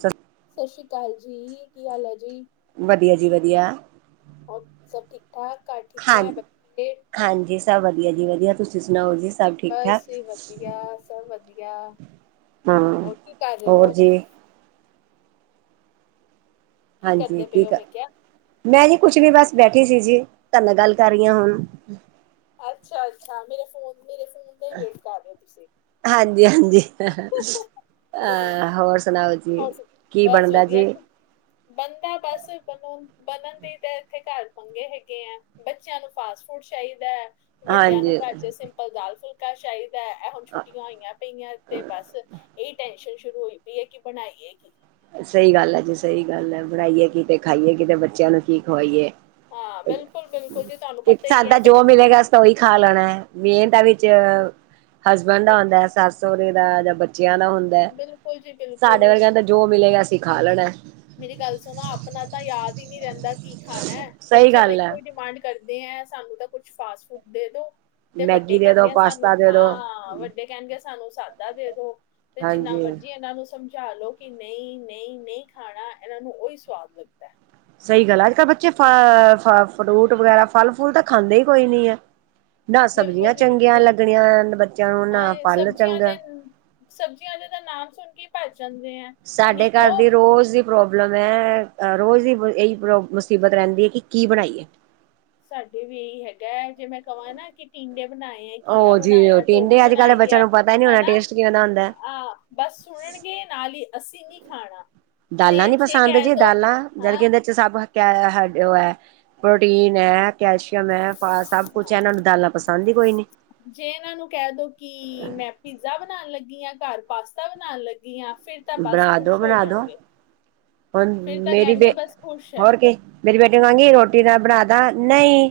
ਸ ਸਤਿ ਸ਼੍ਰੀ ਅਕਾਲ ਜੀ। ਕੀ ਹਾਲ ਹੈ ਜੀ? ਵਧੀਆ ਜੀ ਵਧੀਆ। ਹੋਰ ਸਭ ਠੀਕ ਠਾਕ ਘਰ ਠੀਕ ਹਾਂ ਐ ਬੱਚੇ? ਹਾਂਜੀ ਸਭ ਵਧੀਆ ਜੀ ਵਧੀਆ ਤੁਸੀਂ ਸੁਣਾਓ ਜੀ। ਸਭ ਠੀਕ ਠਾਕ ਬਸ ਜੀ ਵਧੀਆ ਸਭ ਵਧੀਆ। ਹਾਂ, ਹੋਰ ਕੀ ਕਰ ਰਹੇ ਹੋਰ ਹੋ ਜੀ। ਕੀ ਹਾਂਜੀ, ਕਰਦੇ ਪਏ ਕੀ ਹੋ ਕਰ ਮੈਂ ਕਿਹਾ ਮੈਂ ਜੀ ਕੁਛ ਵੀ ਬਸ ਬੈਠੀ ਸੀ ਜੀ ਤੁਹਾਡੇ ਨਾਲ ਗੱਲ ਕਰ ਰਹੀ ਹਾਂ ਹੁਣ। ਅੱਛਾ, ਅੱਛਾ ਮੇਰੇ ਫੋਨ ਮੇਰੇ ਫੋਨ ਦਾ ਹੀ ਵੇਟ ਕਰ ਰਹੇ ਹੋ ਤੁਸੀਂ। ਹਾਂਜੀ, ਹਾਂਜੀ ਅਹ ਹੋਰ ਸੁਣਾਓ ਜ ਹੋਰ ਸੁਣਾੳ ਬਸ ਵਧੀਆ ਜ ਬੰਦਾ ਬਸ ਬਣ ਬਣਨ ਦੇ ਤੇ ਇਥੇ ਘਰ ਪੰਗੇ ਹੈਗੇ ਐ, ਬੱਚਿਆਂ ਨੂੰ ਫਾਸਟ ਫੂਡ ਚਾਹੀਦਾ ਹੈ ਵੱਡਿਆਂ ਨੂੰ ਹਾਂਜੀ ਘਰ ਚ ਸਿੰਪਲ ਦਾਲ ਫੁਲ ਫੂਲਕਾ ਚਾਹੀਦਾ ਹੈ, ਇਹ ਹੁਣ ਛੁੱਟੀਆਂ ਹੋਈਆਂ ਪਈਆਂ ਤੇ ਬਸ ਇਹ ਟੈਨਸ਼ਨ ਸ਼ੁਰੂ ਹੋਈ ਪਈ ਹੈ। ਕੀ ਬਣਾਈਏ ਕੀ, ਸਹੀ ਗੱਲ ਹੈ, ਜੀ ਸਹੀ ਗੱਲ ਹੈ, ਬਣਾਈਏ ਕਿ ਤੇ ਖਾਈਏ ਕਿ ਤੇ ਬੱਚਿਆਂ ਨੂੰ ਕੀ ਖਵਾਈਏ, ਹਾਂ, ਬਿਲਕੁਲ-ਬਿਲਕੁਲ ਜੀ ਤੁਹਾਨੂੰ ਤੇ ਪਤਾ ਹੀ ਸਾਨੂੰ ਹੈ ਤੇ ਜੋ ਬੱਚੇ ਮਿਲੇਗਾ ਅਸੀਂ ਤਾ ਔਹੀ ਖਾ ਲੈਣਾ ਮੈਂਨ ਤਾਂ ਵਿੱਚ ਹਸਬੈਂਡ ਦਾ ਹੁੰਦਾ ਸੱਸ ਸਹੁਰੇ ਦਾ ਜਾਂ ਬੱਚਿਆਂ ਦਾ ਹੁੰਦਾ ਬਿਲਕੁਲ ਜੀ ਸਾਡੇ ਬਿਲਕੁਲ। ਵਰਗਿਆਂ ਤੇ ਜੋ ਮਿਲੇਗਾ ਅਸੀਂ ਖਾ ਲੈਣਾ। ਮੇਰੀ ਗੱਲ ਸੁਣੋ ਆਪਣਾ ਤਾਂ ਯਾਦ ਹੀ ਨਹੀਂ ਰਹਿੰਦਾ ਕੀ ਖਾਣਾ ਸਹੀ ਬੱਚੇ ਤਾਂ ਗੱਲ ਇੱਕੋ ਹੈ। ਹੀ ਡਿਮਾਂਡ ਕਰਦੇ ਹੈ ਸਾਨੂੰ ਤਾਂ ਕੁਛ ਫਾਸਟ ਫੂਡ ਦੇ ਦੋ, ਤੇ ਵੱਡੇ ਮੈਗੀ ਦੇ ਦੋ ਕਹਿੰਦੇ ਆ ਸਾਨੂੰ ਪਾਸਤਾ ਦੇ ਦੋ ਹਾਂ ਵੱਡੇ, ਕਹਿਣਗੇ ਸਾਨੂੰ ਸਾਦਾ ਦੇ ਦੋ ਤੇ ਜਿੰਨਾ ਹਾਂਜੀ ਮਰਜੀ ਇਹਨਾਂ ਨੂੰ ਸਮ ਸਮਝਾ ਲਓ ਕਿ ਨਹੀਂ ਨਹੀਂ ਨਹੀਂ ਖਾਣਾ ਇਹਨਾ ਨੂੰ ਉਹੀ ਸਵਾਦ ਲੱਗਦਾ। ਸਹੀ ਗੱਲ ਹੈ। ਅੱਜ ਕੱਲ ਬੱਚੇ ਫ ਫ ਫਰੂਟ ਵਗੈਰਾ ਫਲ ਫੁਲ ਤਾਂ ਖਾਂਦੇ ਹੀ ਕੋਈ ਨੀ ਹੈ। ਨਾ ਬਿਲਕੁਲ ਸਬਜ਼ੀਆਂ ਜੀ ਚੰਗੀਆਂ ਬਿਲਕੁਲ। ਲੱਗਣੀਆਂ ਬੱਚਿਆਂ ਨੂੰ ਹਾਂ, ਨਾ ਇਹ ਫਲ ਸਬਜ਼ੀਆਂ ਚੰਗਾ। ਦੇ ਸਬਜ਼ੀਆਂ ਦਾ ਤਾਂ ਨਾਮ ਸੁਣ ਕੇ ਭੱਜ ਜਾਂਦੇ ਆ। ਸਾਡੇ ਘਰ ਦੀ ਰੋਜ਼ ਪ੍ਰੋਬਲਮ ਹੈ ਰੋਜ਼ ਦੀ ਇਹੀ ਪ੍ਰੋ ਮੁਸੀਬਤ ਰਹਿੰਦੀ ਕਿ ਕੀ ਬਣਾਈਏ ਸਾਡੇ ਵੀ ਇਹੀ ਹੈਗੈ ਜੇ ਮੈਂ ਕਵਾਂ ਨਾ ਕਿ ਟੀਂਡੇ ਬਣਾਏ ਘੀਆ ਉਹ ਜੀ ਬਣਾਇਆ ਤੋਰੀ ਟੀਂਡੇ ਅੱਜ ਕੱਲ੍ਹ ਦੇ ਬਣਾਈ ਬੱਚਿਆਂ ਹੈ ਨੂੰ ਪਤਾ ਹੀ ਨਹੀਂ ਹੋਣਾ ਹਨਾ ਟੇਸਟ ਕਿਵੇਂ ਦਾ ਹੁੰਦਾ। ਆਹ ਬਸ ਸੁਣਨਗੇ ਨਾਲ ਹੀ ਅਸੀਂ ਨੀ ਖਾਣਾ ਦਾਲਾਂ ਤੇ ਨੀ ਜੇ ਪਸੰਦ ਕਹਿ ਜੀ ਦੋ ਦਾਲਾਂ ਜਦ ਹਾਂ ਕਹਿੰਦੇ ਸਭ ਹੈ ਉਹ ਹੈ ਪ੍ਰੋਟੀਨ ਹੈ ਕੈਲਸ਼ੀਅਮ ਹੈ ਫ ਸਭ ਕੁਛ ਹੈ ਹਾਂ ਇਹਨਾਂ ਨੂੰ ਦਾਲਾਂ ਪਸੰਦ ਹੀ ਕੋਈ ਨੀ ਜੇ ਇਹਨਾਂ ਨੂੰ ਕਹਿ ਦੋ ਕਿ ਮੈਂ ਪੀਜ਼ਾ ਬਨਾਣ ਲੱਗੀ ਆਂ ਘਰ ਪਾਸਤਾ ਬਨਾਣ ਲੱਗੀ ਆਂ ਫਿਰ ਤਾਂ ਬਸ ਬਣਾ ਦੋ ਖ਼ੁਸ਼ ਹੋ ਬਣਾ ਦੋ ਜਾਣਗੇ ਹੁਣ ਫਿਰ ਤਾਂ ਮੇਰੀ ਕਹਿਣਗੇ ਬੇ ਬਸ ਖੁਸ਼ ਹੈ ਹੋਰ ਕੇ ਮੇਰੀ ਬੇਟੀ ਨੂੰ ਕਹਾਂਗੀ ਰੋਟੀ ਨਾ ਬਣਾਦਾ ਨਹੀਂ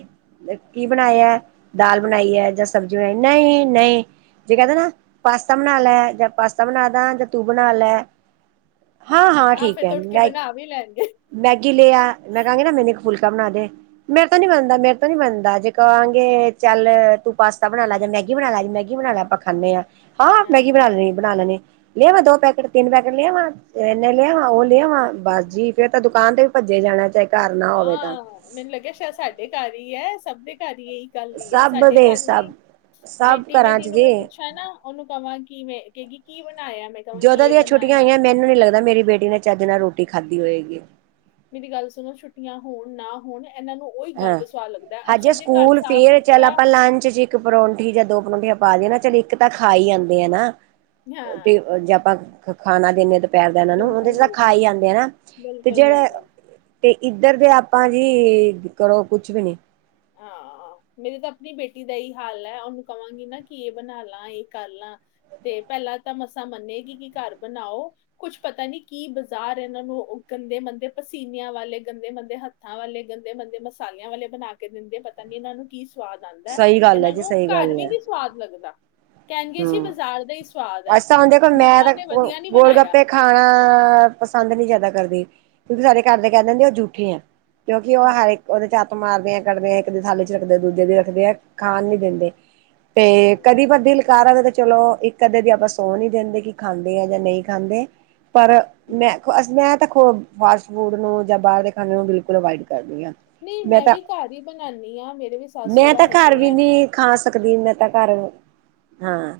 ਕੀ ਬਣਾਇਐ ਦਾਲ ਬਣਾਈ ਐ ਜਾਂ ਸਬਜ਼ੀ ਬਣਾਈ ਨਹੀਂ ਨਹੀਂ ਜੇ ਕਹਦੇ ਨਾ ਪਾਸਤਾ ਬਣਾ ਲੈ ਜਾਂ ਪਾਸਤਾ ਬਣਾਂਦਾ ਜਾਂ ਤੂੰ ਬਣਾ ਲੈ ਹਾਂ ਹਾਂ ਠੀਕ ਫੇਰ ਹੈ ਤੇ ਉੱਠ ਕੇ ਮੈਂ ਬਣਾ ਵੀ ਲੈਣਗੇ ਮੈਗੀ ਲੇ ਆ ਮੈਂ ਕਹਾਂਗੀ ਨਾ ਮੈਨੂੰ ਇੱਕ ਫੁਲਕਾ ਬਣਾ ਦੇ ਮੇਰੇ ਤੋਂ ਨੀ ਬਨਦਾ ਮੇਰੇ ਤੋਂ ਨੀ ਬਨਦਾ ਜੇ ਕਹਾਂਗੇ ਚੱਲ ਤੂੰ ਪਾਸਤਾ ਬਣਾ ਲੈ ਜਾਂ ਮੈਗੀ ਬਣਾ ਲੈ ਜ ਮੈਗੀ ਬਣਾ ਲੈ ਆਪਾਂ ਖਾਂਨੇ ਆਂ ਹਾਂ ਮੈਗੀ ਬਣਾ ਲਣੀ ਬਣਾ ਲੈਣੇ ਲੇਆਵਾਂ ਦੋ ਪੈਕੇਟ ਤਿੰਨ ਪੈਕੇਟ ਲੇਆਵਾਂ ਇੰਨੇ ਲੇਆਵਾਂ ਉਹ ਲੇਆਵਾਂ ਬਸ ਜੀ ਫੇਰ ਤਾਂ ਦੁਕਾਨ ਤੇ ਭੱਜੇ ਜਾਣੈ ਆਹੋ ਮੈਨੂੰ ਲੱਗਿਆ ਸ਼ਾਇਦ ਸਾਡੇ ਘਰ ਹੀ ਹੈ ਸਭ ਦੇ ਘਰ ਹੀ ਈ ਗੱਲ ਏ ਹੈ ਸਭ ਸਾਡੇ ਦੇ ਘਰ ਵੀ ਸਭ ਸਭ ਬੇਟੀ ਘਰਾਂ ਮੇਰੀ ਚ ਨੂੰ ਜੇ ਮੈਂ ਪੁੱਛਾਂ ਨਾ ਉਹਨੂੰ ਕਹਾਂ ਕਿ ਮੈਂ ਕਹੇਗੀ ਕੀ ਬਣਾਇਆ ਮੈਂ ਕਵਾਂਗੀ ਜਦੋਂ ਇਹ ਦੀਆਂ ਛੁੱਟੀਆਂ ਬਣਾਇਆ ਹੋਈਆਂ ਮੈਨੂੰ ਨੀ ਲੱਗਦਾ ਮੇਰੀ ਬੇਟੀ ਨੇ ਚੱਜ ਨਾਲ ਰੋਟੀ ਖਾਧੀ ਹੋਏਗੀ। ਮੇਰੀ ਗੱਲ ਸੁਣੋ ਛੁੱਟੀਆਂ ਹੋਣ ਨਾ ਹੋਣ ਇਹਨਾਂ ਨੂੰ ਉਹੀ ਹਾਂ ਗੰਦ ਸਵਾਦ ਲੱਗਦਾ ਹੈ। ਹਜੇ ਅੱਛਾ ਜੇ ਘਰ ਸਕੂਲ ਸਾਫ਼ ਫੇਰ ਚੱਲ ਸੁਥਰਾ ਆਪਾਂ ਲੰਚ ਚ ਇੱਕ ਪਰੌਂਠੀ ਜਾਂ ਦੋ ਪਰੌਂਠੀਆਂ ਪਾ ਦੀਏ ਨਾ ਚਲ ਇੱਕ ਤਾਂ ਖਾ ਹੀ ਆਂਦੇ ਆ ਨਾ ਹਾਂ ਜੇ ਆਪਾਂ ਖਾਣਾ ਦਿੰਦੇ ਹ ਇਹਨਾਂ ਨੂੰ ਉਹਦੇ ਬਿਲਕੁਲ ਚ ਤਾਂ ਖਾ ਬਿਲਕੁਲ ਹੀ ਆਂਦੇ ਆ ਨਾ, ਤੇ ਬਿਲਕੁਲ ਜਿਹੜੇ ਬਿਲਕੁਲ ਤੇ ਇੱਧਰ ਦੇ ਆਪਾਂ ਜੀ ਕਰੋ ਕੁਛ ਵੀ ਨੀ। ਹਾਂ। ਮੇਰੀ ਤਾਂ ਆਪਣੀ ਬੇਟੀ ਦਾ ਇਹੀ ਹਾਲ ਹੈ, ਉਹਨੂੰ ਕਵਾਂਗੀ ਨਾ ਕੀ ਬਣਾ ਲਾ ਇਹ ਕਰ ਲਾ ਤੇ ਪਹਿਲਾਂ ਤਾਂ ਮਸਾਂ ਮੰਨੇਗੀ ਕਿ ਘਰ ਬਣਾਓ ਕੁਛ ਪਤਾ ਨੀ ਕੀ ਬਾਜ਼ਾਰ ਇਹਨਾਂ ਨੂੰ ਗੰਦੇ ਮੰਦੇ ਪਸੀਨਿਆਂ ਵਾਲੇ ਗੰਦੇ ਮੰਦੇ ਹਥੱ ਹੱਥਾਂ ਵਾਲੇ ਗੰਦੇ ਬੰਦੇ ਮਸਾਲਿਆਂ ਵਾਲੇ ਬਣਾ ਕੇ ਦਿੰਦੇ, ਪਤਾ ਨੀ ਇਹਨਾਂ ਨੂੰ ਕੀ ਸਵਾਦ ਆਂਦੈ ਸਹੀ ਗੱਲ ਹੈ ਇਹਨਾਂ ਜੀ ਨੂੰ ਸਹੀ ਘਰ ਗੱਲ ਵੀ ਹੈ ਨੀ ਸਵਾਦ ਲੱਗਦਾ। ਕਹਿਣਗੇ ਜੀ ਹੂੰ। ਬਾਜ਼ਾਰ ਦਾ ਹੀ ਸਵਾਦ ਹੈ, ਅਸਾਂ ਹੁਣ ਦੇਖੋ ਮੈਂ ਮੰਮਾ ਤਾਂ ਨੇ ਵਧੀਆ ਨਹੀਂ ਗੋਲ ਬਣਾਇਆ। ਗੱਪੇ ਖਾਣਾ ਪਸੰਦ ਨਹੀਂ ਜਿਆਦਾ ਕਰਦੀ, ਕਿਉਂਕਿ ਸਾਡੇ ਘਰ ਦੇ ਕਹਿ ਦੇਣਗੇ ਉਹ ਜੂਠੇ ਐ। ਕਿਉਂਕਿ, ਉਹ ਹਰ ਹੂੰ ਇੱਕ ਉਹਦੇ ਚ ਮਾਰਦੇ ਆ, ਕੱਢਦੇ ਐ ਇੱਕ ਦੀ ਥਾਲੀ ਚ ਰੱਖਦੇ ਐ ਦੂਜੇ ਦੀ ਰੱਖਦੇ ਐ, ਖਾਣ ਨੀ ਦਿੰਦੇ। ਤੇ ਹੂੰ ਕਦੀ ਬਦਲ। ਚਲੋ, ਇੱਕ ਕਦੇ ਦੀ ਆਪਾਂ ਸੋਹ ਨੀ ਦਿੰਦੇ, ਕਿ ਖਾਂਦੇ ਆ ਜਾਂ ਨਹੀਂ ਖਾਂਦੇ। ਪਰ ਮੈਂ ਅ ਮੈਂ ਤਾਂ ਖ ਫਾਸਟ ਫੂਡ ਨੂੰ, ਜਾਂ ਬਾਹਰ ਦੇ ਖਾਣੇ ਨੂੰ ਬਿਲਕੁਲ ਅਵਾਇਡ ਕਰਦੀ ਆਂ। ਨਹੀਂ, ਮੈਂ ਵੀ ਘਰ ਹੀ ਬਣਾਂਦੀ ਹਾਂ, ਮੇਰੇ ਵੀ ਸੱਸ ਮੈਂ ਸੋਹਰਾ ਤਾਂ ਘਰ ਹੈਗੇ ਵੀ ਹੈ। ਨਹੀਂ ਖਾ ਸਕਦੀ ਹ ਮੈਂ ਤਾਂ ਘਰ ਨੂੰ। ਹਾਂ,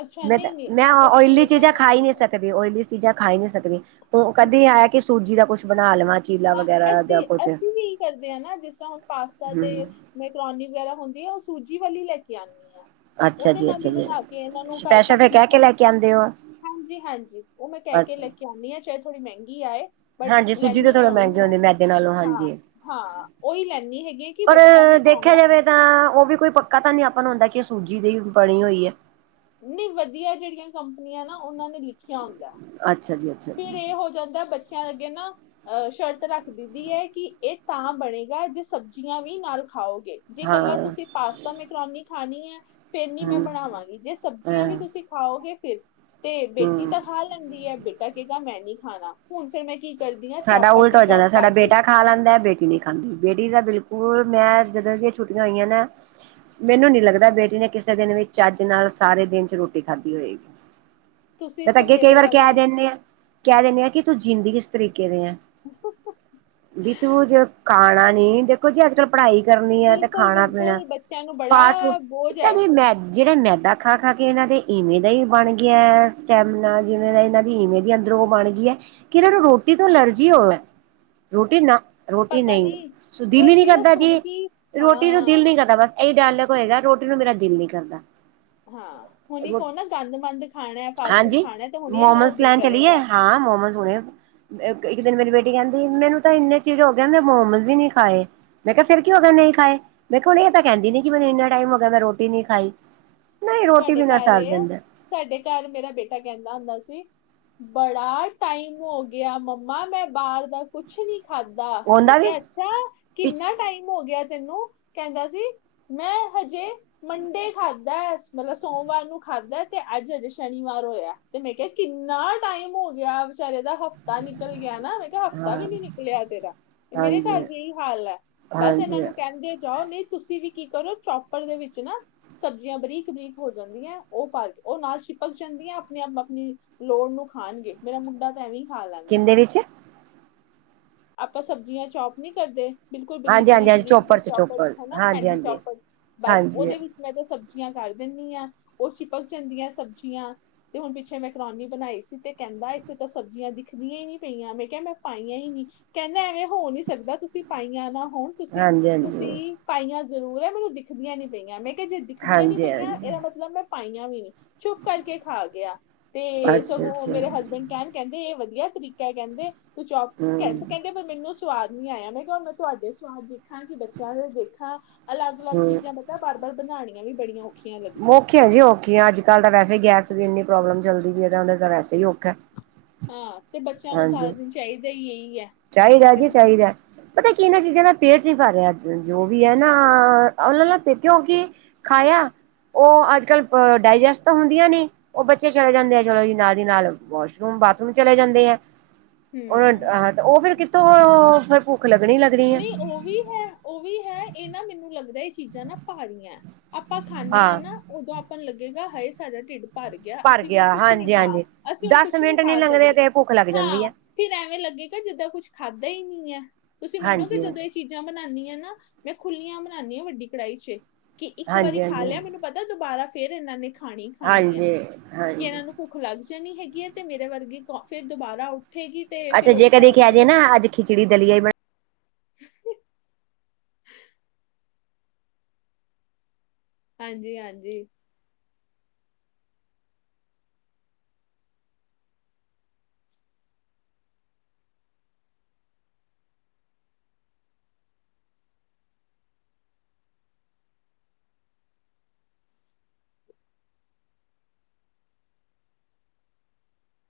ਅੱਛਾ ਮੈਂ ਤਾਂ ਨਹੀਂ-ਨਹੀਂ ਮੈਂ ਤਾਂ ਸੱਚੀ ਓਇਲੀ ਦੱਸਾਂ ਚੀਜ਼ਾਂ ਖਾ ਹੀ ਬਣਾਉਂਦੇ ਨਹੀਂ ਹਾਂ ਸਕਦੀ। ਕਦੇ ਓਇਲੀ ਚੀਜ਼ਾਂ ਖਾਈ ਨੀ ਸਕਦੀ ਉਹ ਹਮ, ਕਦੇ ਆਇਆ ਕਿ ਸੂਜੀ ਦਾ ਕੁੱਛ ਬਣਾ ਲਵਾਂ। ਚੀਲਾ ਹਾਂ, ਵਗੈਰਾ ਜਾਂ ਅਸੀਂ ਕੁਛ -ਅਸੀਂ ਹੂੰ ਵੀ ਕਰਦੇ ਹ ਨਾ ਜਿਸ ਤਰ੍ਹਾਂ ਹੁਣ ਪਾਸਤਾ ਤੇ ਮੈਕਰੋਨੀ ਵਗੈਰਾ ਹੁੰਦੀ ਆ, ਉਹ ਸੂਜੀ ਵਾਲੀ ਲੈ ਕੇ ਆਂਦੀ ਆ। ਅੱਛਾ ਉਹਦੇ ਜੀ ਨਾਲ ਹੀ ਅੱਛਾ ਜੀ ਬਣਾ ਕੇ ਇਹਨਾਂ ਨੂੰ ਘਰ ਸਪੈਸ਼ਲ ਫਿਰ ਸਬਜ਼ੀਆਂ ਕਹਿ ਕੇ ਅ। ਲੈ ਕੇ ਆਉਂਦੇ ਹੋ ਹਾਂਜੀ ਹਾਂਜੀ ਉਹ ਮੈਂ ਕਹਿ ਕੇ ਅੱਛਾ ਲੈ ਕੇ ਆਂਦੀ ਹਾਂ, ਚਾਹੇ ਥੋੜ੍ਹੀ ਮਹਿੰਗੀ ਆਏ ਬਟ ਹਾਂਜੀ ਸੂਜੀ ਤਾਂ ਲੈਂਨੀ ਆਂ। ਥੋੜਾ ਉਹੀ ਮਹਿੰਗੇ ਆ ਹੁੰਦੇ ਮੈਦੇ ਨਾਲੋਂ ਹਾਂ ਹਾਂਜੀ। -ਹਾਂ ਓਹੀ ਲੈਂਦੀ ਹੈਗੀਆ ਕਿ ਪਰ ਬੱਚਿਆਂ ਨੇ ਦੇਖਿਆ ਖਾਣਾ ਜਾਵੇ ਤਾਂ ਉਹ ਵੀ ਕੋਈ ਪੱਕਾ ਤਾਂ ਨੀ ਆਪਾਂ ਨੂੰ ਹੁੰਦਾ ਕਿ ਸੂਜੀ ਦੀ ਬਣੀ ਹੋਈ ਹੈ। ਨਹੀਂ, ਵਧੀਆ ਜਿਹੜੀਆਂ ਕੰਪਨੀਆਂ ਨਾ ਉਹਨਾਂ ਨੇ ਲਿਖਿਆ ਹੁੰਦਾ। ਅੱਛਾ ਜੀ। ਅੱਛਾ ਫਿਰ ਜੀ ਇਹ ਹੋ ਜਾਂਦਾ ਬੱਚਿਆਂ ਅੱਗੇ ਨਾ ਅਹ ਸ਼ਰਤ ਰੱਖ ਦੇਈਦੀ ਹੈ ਕਿ ਇਹ ਤਾਂ ਬਣੇਗਾ ਜੇ ਸਬਜ਼ੀਆਂ ਵੀ ਨਾਲ ਖਾਓਗੇ। ਜੇ ਹਾਂ ਇਕੱਲਾ ਤੁਸੀਂ ਪਾਸਤਾ ਮੈਂ ਮ੍ਹੋਕਰਓਨੀ ਖਾਣੀ ਹੈ ਫੇਰ ਨੀ ਹੂੰ ਮੈਂ ਬਣਾਵਾਂਗੀ, ਜੇ ਹਾਂ ਸਬਜ਼ੀਆਂ ਵੀ ਤੁਸੀਂ ਖਾਓਗੇ ਫਿਰ ਤੇ ਬੇਟੀ ਹੂੰ ਤਾਂ ਖਾ ਲੈਂਦੀ ਹੈ, ਬੇਟਾ ਕੇਹੇਗਾ ਮੈਂ ਨਹੀਂ ਖਾਣਾ ਹੁਣ ਫੇਿਰ ਮੈਂ ਕੀ ਕਰਦੀ ਹਾਂ ਸਾਡਾ ਚੌਪਰ ਉਲਟ ਚ ਹੋ ਚੌਪ ਜਾਂਦਾ, ਸਾਡਾ ਕਰਕੇ ਬੇਟਾ ਖਾ ਲੈਂਦਾ ਬੇਟੀ ਨਹੀਂ, ਹਾਂਜੀ, ਬੇਟੀ ਦਾ ਬਿਲਕੁਲ ਮੈਂ ਜਦੋਂ ਦੀਆਂ ਛੁਟੀਆਂ ਹੋਈਆਂ ਨੇ ਮੈਨੂੰ ਨੀ ਲੱਗਦਾ, ਬੇਟੀ ਨੇ ਕਿਸੇ ਦਿਨ ਵੀ ਚੱਜ ਨਾਲ ਸਾਰੇ ਦਿਨ ਚ ਰੋਟੀ ਖਾਧੀ ਹੋਏਗੀ। [unintelligible] ਮੈਂ ਤਾਂ ਫਿਰ ਅੱਗੇ ਕਈ ਮੇਰੇ ਵਾਰ ਕਹਿ ਵਾਲਾ ਦਿੰਦੇ ਆਾਂ -ਕਹਿ ਦਿੰਦੇ ਆਾਂ ਕਿ ਤੂੰ ਜੀਂਦੀ ਕਿਸ ਤਰੀਕੇ ਦੇ ਆਂ ਨਪੁਸ਼ [unintelligible] ਵੀ ਤੂੰ ਜੇ ਖਾਣਾ ਨੀ ਦੇਖੋ ਜੀ ਅੱਜ ਕੱਲ ਪੜ੍ਹਾਈ ਕਰਨੀ ਆ ਤੇ ਬਿਲਕੁਲ ਖਾਣਾ ਪੀਣਾ ਬਿਲਕੁਲ ਬੱਚਿਆਂ ਨੂੰ ਫਾਸਟ ਬੜਾ ਬੋਝ ਫੂਡਤਾ ਹੈ ਮੈਗੀ ਜਿਹੜੇ ਮੈਦਾ ਖਾ ਖਾ ਕੇ ਇਹਨਾਂ ਦੇ ਇਵੇਂ ਦਾ ਹੀ ਬਣ ਗਿਆ ਸਟੈਮਨਾ, ਜਿਵੇਂ ਇਹਨਾਂ ਦੀ ਇਵੇਜੰ, ਬਣ ਗਈ ਹੈ, ਕਿ ਇਹਨਾਂ ਨੂੰ ਰੋਟੀ ਤੋਂ ਐਲਰਜੀ ਹੋ ਹੈ, ਰੋਟੀ ਨਾ ਰੋਟੀ ਪਤਾ ਨਹੀਂ ਨੀ ਦਿਲ ਹੀ ਨਹੀਂ ਰੋਟੀ ਦਾ ਕਰਦਾ ਜੀ, ਸੁਣ ਕੇ ਰੋਟੀ ਨੂੰ ਹਾਂ ਦਿਲ ਨੀ ਕਰਦਾ ਬਸ। ਇਹ ਡਾਇਲੋਗ ਹੋਏਗਾ ਰੋਟੀ ਨੂੰ ਮੇਰਾ ਦਿਲ ਨੀ ਕਰਦਾ। ਹਾਂ, ਹੁਣ ਕਹੁ ਨਾ ਗੰਦ ਮੰੰਦ ਖਾਣਾ ਫਾਸਟ ਫੂਡ ਹਾਂਜੀ ਖਾਣਾ ਤੇ ਹੁਣ ਇਹਨਾਂ ਦਾ ਮੋਮੋਸ ਦਿਲ ਲੈਣ ਚਲੀਏ ਕਰੇਗਾ। ਹਾਂ, ਮੋਮੋਜ਼ ਹੋਣੇ। ਇੱਕ ਦਿਨ ਮੇਰੀ ਬੇਟੀ ਕਹਿੰਦੀ, ਮੈਨੂੰ ਤਾਂ ਇੰਨੇ ਚਿਰ ਹੋ ਗ ਮੈਂ ਮੋਮਸ ਹੀ ਨੀ ਖਾਏ ਮੈਂ ਕਿਹਾ ਫਿਰ ਕੀ ਹੋ ਗਿਆ ਨਹੀਂ ਖਾਏ, ਮੈਂ ਕਿਹਾ ਹੁਣ ਇਹ ਤਾਂ ਕਹਿੰਦੀ ਨੀ ਕਿ ਮੈਨੂੰ ਇੰਨਾ ਟਾਈਮ ਹੋ ਗਿਆ, ਮੈਂ ਰੋਟੀ ਨਹੀਂ ਖਾਈ। ਨਹੀਂ ਰੋਟੀ ਤੁਹਾਡੇ ਬਿਨਾ ਘਰ ਸਰ ਏ ਜਾਦਾਂ। ਸਾਡੇ ਘਰ ਮੇਰਾ ਬੇਟਾ ਕਹਿੰਦਾ ਹੁੰਦਾ ਸੀ ਬੜਾ ਟਾਈਮ ਹੋ ਗਿਆ ਮੰਮਾ ਮੈਂ ਬਾਹਰ ਦਾ ਕੁਛ ਨੀ ਖਾਧਾ ਮੈਂ ਉਹਦਾ ਵੀ ਕਿਹਾ ਅੱਛਾ ਪਿੱਛ ਕਿੰਨਾ ਟਾਈਮ ਹੋ ਗਿਆ ਤੈਨੂੰ ਕਹਿੰਦਾ ਸੀ ਮੈਂ ਹਜੇ ਮੰਡੇ ਖਾਧਾ ਮਤਲਬ ਸੋਮਵਾਰ ਨੂੰ ਖਾਧਾ ਤੇ ਅੱਜ ਹਜੇ ਸ਼ਨੀਵਾਰ ਹੋਇਆ ਤੇ ਮੈਂ ਕਿਹਾ ਕਿੰਨਾ ਟਾਈਮ ਹੋ ਗਿਆ ਵਿਚਾਰੇ ਦਾ ਹਫ਼ਤਾ ਨਿਕਲ ਗਿਆ ਨਾ ਹਫ਼ਤਾ ਵੀ ਹਾਂ ਨੀ ਨਿਕਲਿਆ ਤੇਰਾ ਮੇਰੇ ਘਰ ਹਾਂਜੀ ਇਹੀ ਹਾਲ ਹੈ ਬਸ ਇਹਨਾਂ ਹਾਂਜੀ ਨੂੰ ਕਹਿੰਦੇ ਜਾਓ ਨਹੀਂ ਤੁਸੀਂ ਵੀ ਕੀ ਕਰੋ ਚੌਪਰ ਦੇ ਵਿੱਚ ਨਾ ਸਬਜ਼ੀਆਂ ਬਰੀਕ ਬਰੀਕ ਹੋ ਜਾਂਦੀ ਹੈ ਉਹ ਪਾ ਕੇ ਉਹ ਨਾਲ ਛਿਪਕ ਜਾਂਦੀ ਹੈ ਆਪਣੇ ਆਪ ਆਪਣੀ ਲੋੜ ਨੂੰ ਖਾਣਗੇ ਮੇਰਾ ਮੁੰਡਾ ਤਾਂ ਐਵੇਂ ਹੀ ਖਾ ਲੈਂਦਾ ਕਿੰਦੇ ਵਿੱਚ ਆਪਾਂ ਸਬਜ਼ੀਆਂ ਚੌਪ ਨਹੀਂ ਕਰਦੇ ਬਿਲਕੁਲ ਬਰੀਕ, ਹਾਂਜੀ ਹਾਂਜੀ ਬਰੀਕ, ਹਾਂਜੀ ਬਰੀਕ, ਚੋਪੜ ਬਰੀਕ ਚ ਚੋਪਰ ਚੋਪੜ ਹਨਾ ਹਾਂਜੀ ਹੈਂਡੀ ਹਾਂਜੀ ਚੋਪਰ ਬਸ ਹਾਂਜੀ ਉਹਦੇ ਵਿੱਚ ਮੈਂ ਤਾਂ ਸਬਜ਼ੀਆਂ ਕਰ ਦਿੰਨੀ ਆ ਉਹ ਚਿਪਕ ਜਾਂਦੀਆਂ ਸਬਜ਼ੀਆਂ ਤੇ ਹੁਣ ਪਿੱਛੇ ਮੈਂਕਰੋਨੀ ਬਣਾਈ ਸੀ ਤੇ ਕਹਿੰਦਾ ਇੱਥੇ ਤਾਂ ਸਬਜ਼ੀਆਂ ਦਿਖਦੀਆਂ ਹੀ ਨੀ ਪਈਆਂ ਮੈਂ ਕਿਹਾ ਮੈਂ ਪਾਈਆਂ ਹੀ ਨਹੀਂ ਕਹਿੰਦਾ ਐਵੇਂ ਹੋ ਨਹੀਂ ਸਕਦਾ ਤੁਸੀਂ ਪਾਈਆਂ ਨਾ ਹੋਣ ਤੁਸੀਂ, ਹਾਂਜੀ ਹਾਂਜੀ ਤੁਸੀਂ ਪਾਈਆਂ ਜ਼ਰੂਰ ਮੈਨੂੰ ਦਿਖਦੀਆਂ ਨੀ ਪਈਆਂ। ਮੈਂ ਕਿਹਾ ਜੇ ਦਿਖਦੀਆਂ ਨੀ ਹਾਂਜੀ ਪਈਆਂ ਹਾਂਜੀ ਇਹਦਾ ਮਤਲਬ ਮੈਂ ਪਾਈਆਂ ਵੀ ਨਹੀਂ ਚੁੱਪ ਕਰਕੇ ਖਾ ਗਿਆ ਤੇ ਅੱਛਾ ਸਗੋਂ ਅੱਛਾ ਮੇਰੇ ਹਸਬੈਂਡ ਕਹਿਣ ਕਹਿੰਦੇ ਇਹ ਵਧੀਆ ਤਰੀਕਾ ਹੈ ਕਹਿੰਦੇ ਤੂੰ ਚ ਕਹਿੰ ਹਮ ਪਰ ਮੈਨੂੰ ਸਵਾਦ ਨੀ ਆਇਆ। ਮੈਂ ਕਿਹਾ ਮੈਂ ਤੁਹਾਡੇ ਸਵਾਦ ਦੇਖਾਂ ਕਿ ਬੱਚਿਆਂ ਦੇ ਦੇਖਾਂ ਅਲੱਗ ਅਲੱਗ ਚੀਜ਼ਾਂ ਹਮ ਮੈਂ ਕਿਹਾ ਬਾਰ ਬਾਰ ਬਣਾਉਣੀਆਂ ਵੀ ਬੜੀਆਂ ਔਖੀਆਂ ਲੱਗਦੀਆਂ ਔਖੀਆਂ ਜੀ ਔਖੀਆ ਅੱਜ, ਕੱਲ ਤਾਂ ਵੈਸੇ ਹੀ ਗੈਸ ਦੀ ਇੰਨੀ ਪ੍ਰੋਬਲਮ ਚੱਲਦੀ ਪਈ ਹੈ। ਉਹ ਦਾ ਵੈਸੇ ਹੀ ਔਖਾ ਹਾਂ ਤੇ ਬੱਚਿਆਂ ਨੂੰ ਸਾਰਾ ਹਾਂਜੀ ਦਿਨ ਚਾਹੀਦਾ ਹੀ ਇਹੀ ਹੈ ਚਾਹੀਦਾ ਜੀ ਕਦੇ ਚਾਹੀਦਾ ਪਤਾ ਕੀ ਇਹਨਾਂ ਚੀਜ਼ਾਂ ਨਾਲ ਪੇਟ ਨਹੀਂ ਭਰ ਰਿਹਾ ਜੋ ਵੀ ਹੈ ਨਾ ਉਹਨਾਂ ਨਾਲ ਕਿਉਂਕਿ ਖਾਇਆ ਉਹ ਅੱਜ ਕੱਲ੍ਹ ਡਾਇਜੈਸਟ ਤਾਂ ਹੁੰਦੀਆਂ ਨੀ ਉਹ ਬੱਚੇ ਚਲੇ ਜਾਂਦੇ ਆ ਚਲੋ ਜੀ ਨਾਲ ਦੀ ਨਾਲ ਵਾਸ਼ਰੂਮ ਬਾਥਰੂਮ ਚਲੇ ਜਾਂਦੇ ਆ- ਉਹ ਹਮ ਆਹ ਤੇ ਉਹ ਫੇਰ ਕਿੱਥੋਂ ਫਿਰ ਭੁੱਖ ਲੱਗਣੀ ਲੱਗਣੀ ਹੈ ਨਹੀਂ ਉਹ ਵੀ ਹੈ ਉਹ ਵੀ ਹੈ। ਇਹ ਨਾ ਮੈਨੂੰ ਲੱਗਦਾ ਇਹ ਚੀਜ਼ਾਂ ਨਾ ਭਾਰੀਆਂ ਆਪਾਂ ਖਾਂਦੇ ਹਾਂ ਨਾ ਉਦੋਂ ਆਪਾਂ ਨੂੰ ਲੱਗੇਗਾ। ਹਾਏ ਸਾਡਾ ਢਿੱਡ ਭਰ ਗਿਆ ਅਸੀਂ ਹੁਣ ਕੁਛ ਨੀ ਹਾਂਜੀ ਖਾਣਾ ਹਾਂਜੀ ਅਸੀਂ ਹੁਣ ਦਸ ਕੁਛ ਨਹੀਂ ਮਿੰਟ ਨੀ ਖਾ ਲੰਘਦੇ ਸਕਦੇ। ਤੇ ਭੁੱਖ ਲੱਗ ਜਾਂਦੀ ਹਾਂ ਹੈ ਫਿਰ ਐਵੇਂ ਲੱਗੇਗਾ। ਜਿੱਦਾਂ ਕੁਛ ਖਾਧਾ ਹੀ ਨਹੀਂ ਹੈ। ਤੁਸੀਂ ਮੰਨੋਗੇ ਹਾਂਜੀ ਕਿ ਜਦੋਂ ਇਹ ਚੀਜ਼ਾਂ ਬਣਾਉਾਨਦੀ ਆ ਨਾ ਮੈਂ ਖੁੱਲੀਆਂ ਬਣਾਉਦੀ ਹਾਂ ਵੱਡੀ ਕੜਾਹੀ ਚ ਕਿ ਇੱਕ ਵਾਰੀ ਹਾਂਜੀ ਖਾ ਹਾਂਜੀ ਲਿਆ ਮੈਨੂੰ ਪਤਾ ਦੁਬਾਰਾ ਫੇਰ ਇਹਨਾਂ ਨੇ ਖਾਣੀ, ਖਾਣੀ ਹੈ ਹਾਂਜੀ ਕਿ ਹਾਂਜੀ ਇਹਨਾਂ ਨੂੰ ਭੁੱਖ ਲੱਗ ਜਾਣੀ ਹੈਗੀ ਹੈ। ਤੇ ਮੇਰੇ ਵਰਗੀ ਕ ਫੇਰ ਦੁਬਾਰਾ ਉੱਠੇਗੀ। ਤੇ ਅੱਛਾ ਫਿਰ ਜੇ ਔਖਾ ਕਦੇ ਹੋ ਕਹਿ ਦਈਏ ਜੇ ਜਾਏਗਾ ਨਾ ਅੱਜ ਖਿਚੜੀ ਦਲੀਆ ਈ ਬਣਨਾ [unintelligible] [unintelligible] ਹਾਂਜੀ, ਹਾਂਜੀ।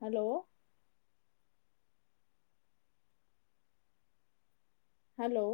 ਹੈਲੋ। ਹੈਲੋ।